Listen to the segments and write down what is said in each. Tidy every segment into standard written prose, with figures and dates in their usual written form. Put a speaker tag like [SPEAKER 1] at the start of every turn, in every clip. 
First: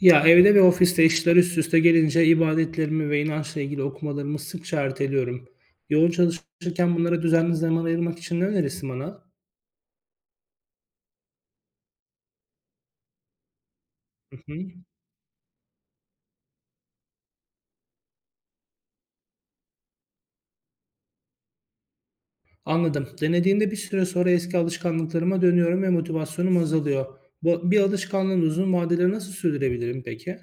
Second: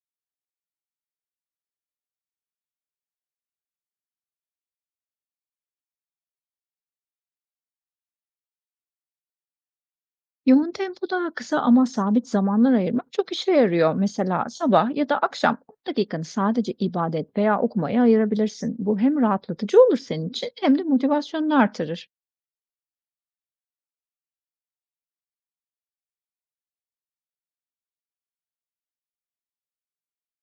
[SPEAKER 1] Ya, evde ve ofiste işler üst üste gelince ibadetlerimi ve inançla ilgili okumalarımı sıkça erteliyorum. Yoğun çalışırken bunlara düzenli zaman ayırmak için ne önerirsin bana?
[SPEAKER 2] Yoğun tempoda kısa ama sabit zamanlar ayırmak çok işe yarıyor.
[SPEAKER 1] Hı
[SPEAKER 2] Mesela
[SPEAKER 1] hı.
[SPEAKER 2] sabah ya da akşam 10 dakikanı sadece ibadet veya okumaya ayırabilirsin. Bu hem rahatlatıcı olur senin için hem de motivasyonunu artırır.
[SPEAKER 1] Anladım. Denediğimde bir süre sonra eski alışkanlıklarıma dönüyorum ve motivasyonum azalıyor. Bu bir alışkanlığın uzun vadede nasıl sürdürebilirim peki?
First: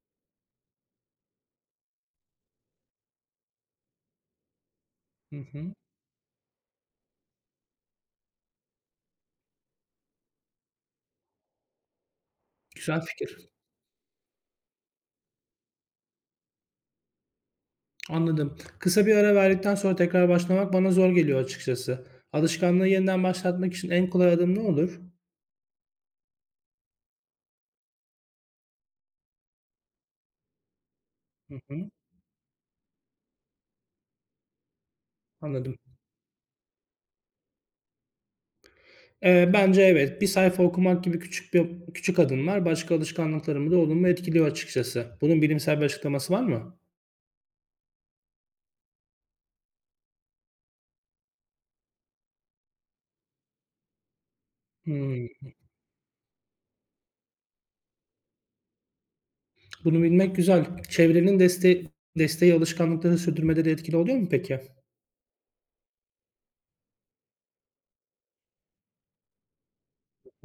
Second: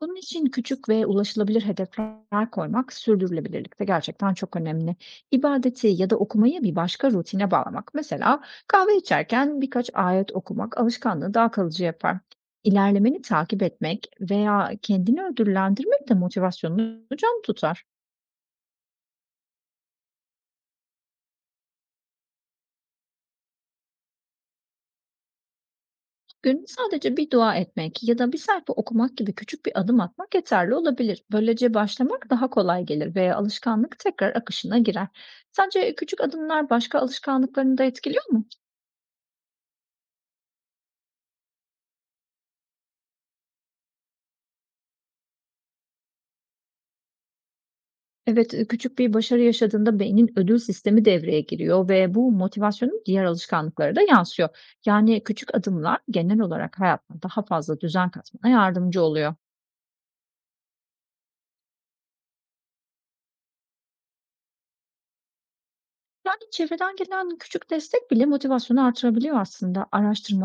[SPEAKER 2] Bunun için küçük ve ulaşılabilir hedefler koymak sürdürülebilirlikte gerçekten çok önemli.
[SPEAKER 1] Hı hı.
[SPEAKER 2] İbadeti ya da okumayı bir başka rutine bağlamak. Mesela kahve içerken birkaç ayet okumak alışkanlığı daha kalıcı yapar.
[SPEAKER 1] Güzel
[SPEAKER 2] İlerlemeni
[SPEAKER 1] fikir.
[SPEAKER 2] takip etmek veya kendini ödüllendirmek de motivasyonunu can tutar.
[SPEAKER 1] Anladım. Kısa bir ara verdikten sonra tekrar başlamak bana zor geliyor açıkçası. Alışkanlığı yeniden başlatmak için en kolay adım ne olur?
[SPEAKER 2] Günde sadece bir dua etmek ya da bir sayfa okumak gibi küçük bir adım atmak yeterli olabilir.
[SPEAKER 1] Hı
[SPEAKER 2] Böylece
[SPEAKER 1] hı.
[SPEAKER 2] başlamak daha kolay gelir ve alışkanlık tekrar akışına girer.
[SPEAKER 1] Anladım.
[SPEAKER 2] Sence küçük adımlar başka alışkanlıklarını da etkiliyor mu?
[SPEAKER 1] Bence evet. Bir sayfa okumak gibi küçük adımlar başka alışkanlıklarımı da olumlu etkiliyor açıkçası. Bunun bilimsel bir açıklaması var mı?
[SPEAKER 2] Evet, küçük bir başarı yaşadığında beynin ödül sistemi devreye giriyor ve bu motivasyonun diğer alışkanlıklara da yansıyor. Yani
[SPEAKER 1] Hımm.
[SPEAKER 2] küçük adımlar genel olarak hayatına daha fazla düzen katmana yardımcı oluyor.
[SPEAKER 1] Bunu bilmek güzel. Çevrenin deste Desteği alışkanlıkları sürdürmede de etkili oluyor mu peki?
[SPEAKER 2] Yani çevreden gelen küçük destek bile motivasyonu artırabiliyor aslında.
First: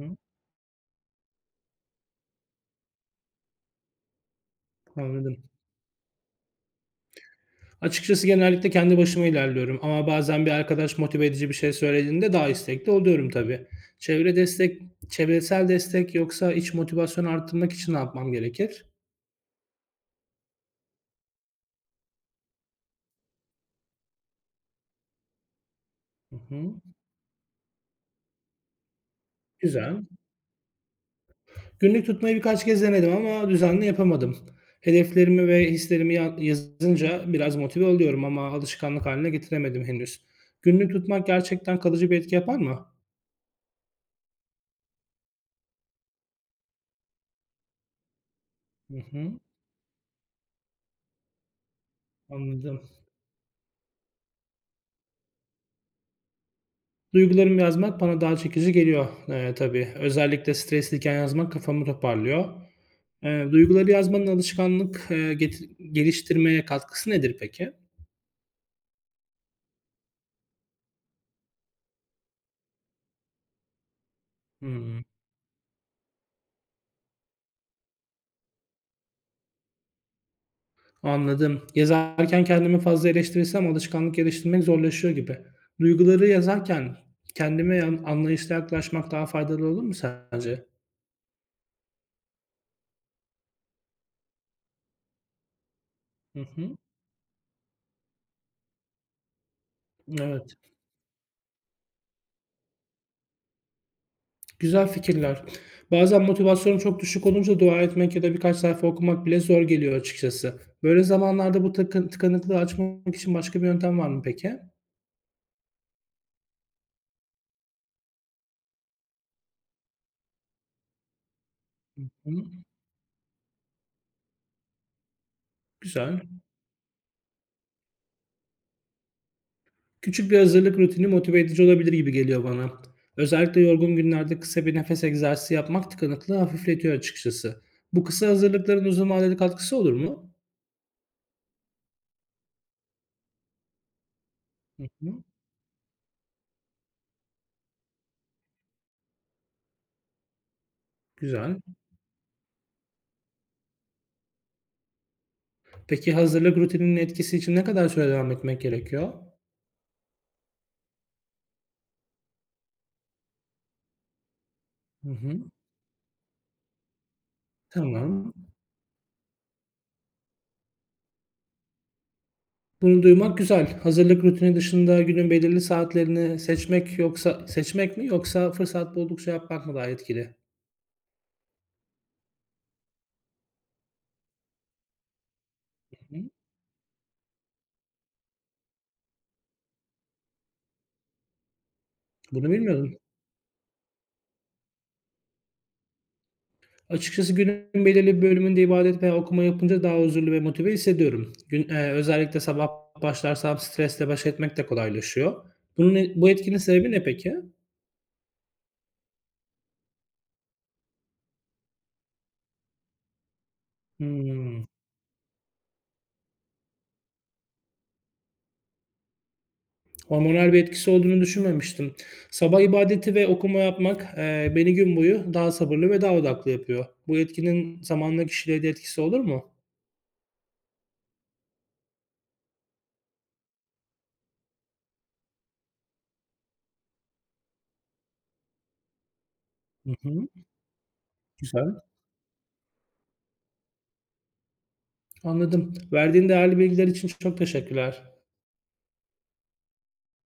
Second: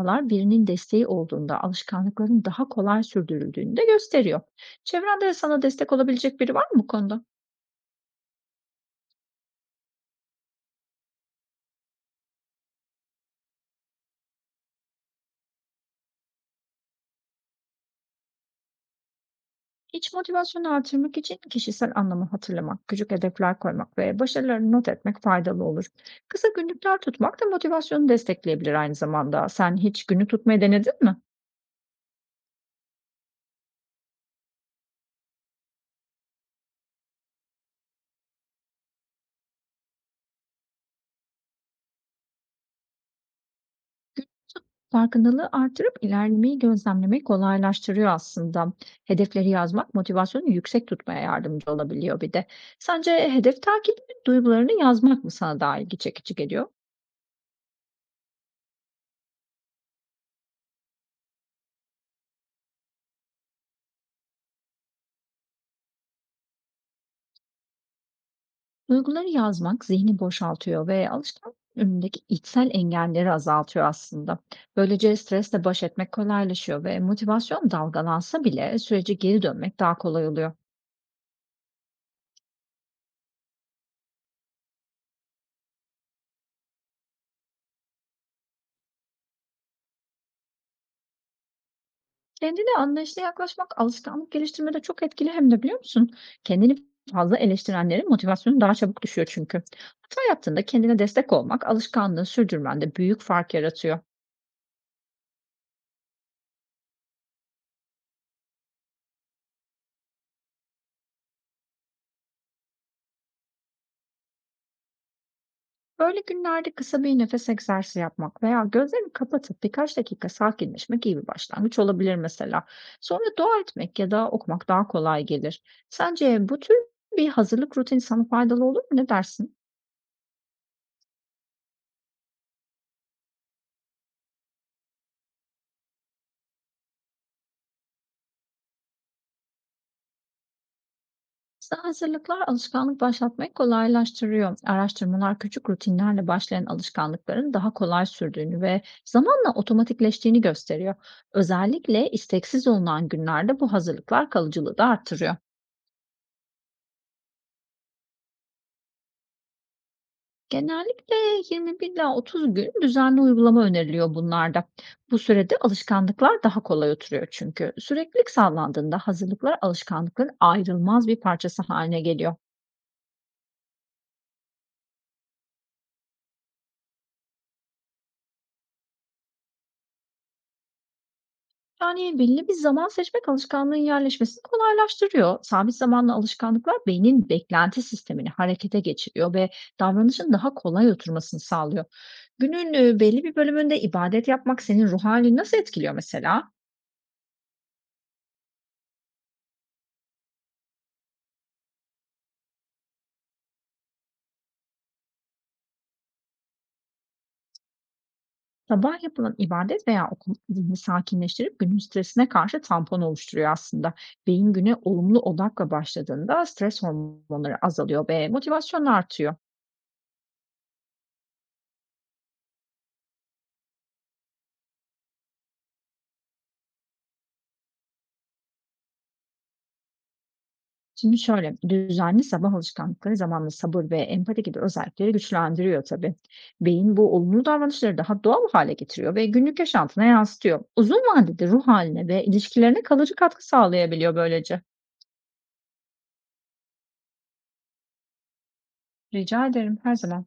[SPEAKER 1] Hı,
[SPEAKER 2] birinin desteği olduğunda, alışkanlıkların daha kolay sürdürüldüğünü de gösteriyor. Çevrende
[SPEAKER 1] anladım.
[SPEAKER 2] sana destek olabilecek biri var mı bu konuda?
[SPEAKER 1] Açıkçası genellikle kendi başıma ilerliyorum ama bazen bir arkadaş motive edici bir şey söylediğinde daha istekli oluyorum tabii. Çevre destek Çevresel destek yoksa iç motivasyon arttırmak için ne yapmam gerekir?
[SPEAKER 2] İç motivasyonu artırmak için kişisel anlamı hatırlamak, küçük hedefler koymak ve başarılarını not etmek faydalı olur.
[SPEAKER 1] Hı
[SPEAKER 2] Kısa
[SPEAKER 1] hı.
[SPEAKER 2] günlükler tutmak da motivasyonu destekleyebilir aynı zamanda. Sen
[SPEAKER 1] Güzel.
[SPEAKER 2] hiç günü tutmayı denedin mi?
[SPEAKER 1] Günlük tutmayı birkaç kez denedim ama düzenli yapamadım. Hedeflerimi ve hislerimi yazınca biraz motive oluyorum ama alışkanlık haline getiremedim henüz. Günlük tutmak gerçekten kalıcı bir etki yapar mı?
[SPEAKER 2] Farkındalığı artırıp ilerlemeyi gözlemlemek kolaylaştırıyor aslında.
[SPEAKER 1] Hı hı,
[SPEAKER 2] Hedefleri yazmak motivasyonu yüksek tutmaya yardımcı olabiliyor bir de.
[SPEAKER 1] anladım.
[SPEAKER 2] Sence hedef takibi duygularını yazmak mı sana daha ilgi çekici geliyor?
[SPEAKER 1] Duygularımı yazmak bana daha çekici geliyor tabii. Özellikle stresliyken yazmak kafamı toparlıyor. Duyguları yazmanın alışkanlık geliştirmeye katkısı nedir peki?
[SPEAKER 2] Duyguları yazmak zihni boşaltıyor ve alışkanlık önündeki içsel engelleri azaltıyor aslında.
[SPEAKER 1] Hı.
[SPEAKER 2] Böylece stresle baş etmek kolaylaşıyor ve motivasyon dalgalansa bile sürece geri dönmek daha kolay oluyor.
[SPEAKER 1] Anladım. Yazarken kendimi fazla eleştirirsem alışkanlık geliştirmek zorlaşıyor gibi. Duyguları yazarken kendime anlayışla yaklaşmak daha faydalı olur mu sence?
[SPEAKER 2] Kendine anlayışla yaklaşmak alışkanlık geliştirmede çok etkili hem de biliyor musun?
[SPEAKER 1] Hı hı.
[SPEAKER 2] Kendini fazla eleştirenlerin motivasyonu daha çabuk düşüyor çünkü. Hata
[SPEAKER 1] Evet.
[SPEAKER 2] yaptığında kendine destek olmak alışkanlığı sürdürmende büyük fark yaratıyor.
[SPEAKER 1] Güzel fikirler. Bazen motivasyonum çok düşük olunca dua etmek ya da birkaç sayfa okumak bile zor geliyor açıkçası. Böyle zamanlarda bu tıkanıklığı açmak için başka bir yöntem var mı peki?
[SPEAKER 2] Böyle günlerde kısa bir nefes egzersizi yapmak veya gözlerini kapatıp birkaç dakika sakinleşmek iyi bir başlangıç olabilir
[SPEAKER 1] Hı,
[SPEAKER 2] mesela. Sonra dua etmek ya da okumak daha kolay gelir.
[SPEAKER 1] güzel.
[SPEAKER 2] Sence bu tür bir hazırlık rutini sana faydalı olur mu? Ne dersin?
[SPEAKER 1] Küçük bir hazırlık rutini motive edici olabilir gibi geliyor bana. Özellikle yorgun günlerde kısa bir nefes egzersizi yapmak tıkanıklığı hafifletiyor açıkçası. Bu kısa hazırlıkların uzun vadeli katkısı olur mu?
[SPEAKER 2] Kısa hazırlıklar alışkanlık başlatmayı kolaylaştırıyor.
[SPEAKER 1] Hı hı,
[SPEAKER 2] Araştırmalar küçük rutinlerle başlayan alışkanlıkların daha kolay sürdüğünü ve zamanla otomatikleştiğini gösteriyor.
[SPEAKER 1] güzel.
[SPEAKER 2] Özellikle isteksiz olunan günlerde bu hazırlıklar kalıcılığı da arttırıyor.
[SPEAKER 1] Peki hazırlık rutininin etkisi için ne kadar süre devam etmek gerekiyor?
[SPEAKER 2] Genellikle 21 ila 30 gün düzenli uygulama öneriliyor bunlarda.
[SPEAKER 1] Hı
[SPEAKER 2] Bu
[SPEAKER 1] hı,
[SPEAKER 2] sürede alışkanlıklar daha kolay oturuyor çünkü. Süreklilik
[SPEAKER 1] tamam.
[SPEAKER 2] sağlandığında hazırlıklar alışkanlıkların ayrılmaz bir parçası haline geliyor.
[SPEAKER 1] Bunu duymak güzel. Hazırlık rutini dışında günün belirli saatlerini seçmek mi yoksa fırsat buldukça yapmak mı daha etkili?
[SPEAKER 2] Yani belli bir zaman seçmek alışkanlığın yerleşmesini kolaylaştırıyor. Sabit zamanlı
[SPEAKER 1] Hı,
[SPEAKER 2] alışkanlıklar beynin beklenti sistemini harekete geçiriyor ve davranışın daha kolay oturmasını sağlıyor.
[SPEAKER 1] bunu
[SPEAKER 2] Günün
[SPEAKER 1] bilmiyordum.
[SPEAKER 2] belli bir bölümünde ibadet yapmak senin ruh halini nasıl etkiliyor mesela?
[SPEAKER 1] Açıkçası günün belirli bir bölümünde ibadet veya okuma yapınca daha huzurlu ve motive hissediyorum. Özellikle sabah başlarsam stresle baş etmek de kolaylaşıyor. Bu etkinin sebebi ne peki?
[SPEAKER 2] Sabah yapılan ibadet veya okuma zihni sakinleştirip günün stresine karşı tampon oluşturuyor aslında. Beyin
[SPEAKER 1] Hımm.
[SPEAKER 2] güne olumlu odakla başladığında stres hormonları azalıyor ve motivasyonu artıyor.
[SPEAKER 1] Hormonal bir etkisi olduğunu düşünmemiştim. Sabah ibadeti ve okuma yapmak, beni gün boyu daha sabırlı ve daha odaklı yapıyor. Bu etkinin zamanla kişiliğe de etkisi olur mu?
[SPEAKER 2] Şimdi şöyle, düzenli sabah alışkanlıkları zamanla sabır ve empati gibi özellikleri güçlendiriyor tabii. Beyin bu olumlu davranışları daha doğal hale getiriyor ve günlük
[SPEAKER 1] Hı
[SPEAKER 2] yaşantına
[SPEAKER 1] hı.
[SPEAKER 2] yansıtıyor. Uzun vadede ruh
[SPEAKER 1] Güzel.
[SPEAKER 2] haline ve ilişkilerine kalıcı katkı sağlayabiliyor böylece.
[SPEAKER 1] Anladım. Verdiğin değerli bilgiler için çok teşekkürler.
[SPEAKER 2] Rica ederim her zaman.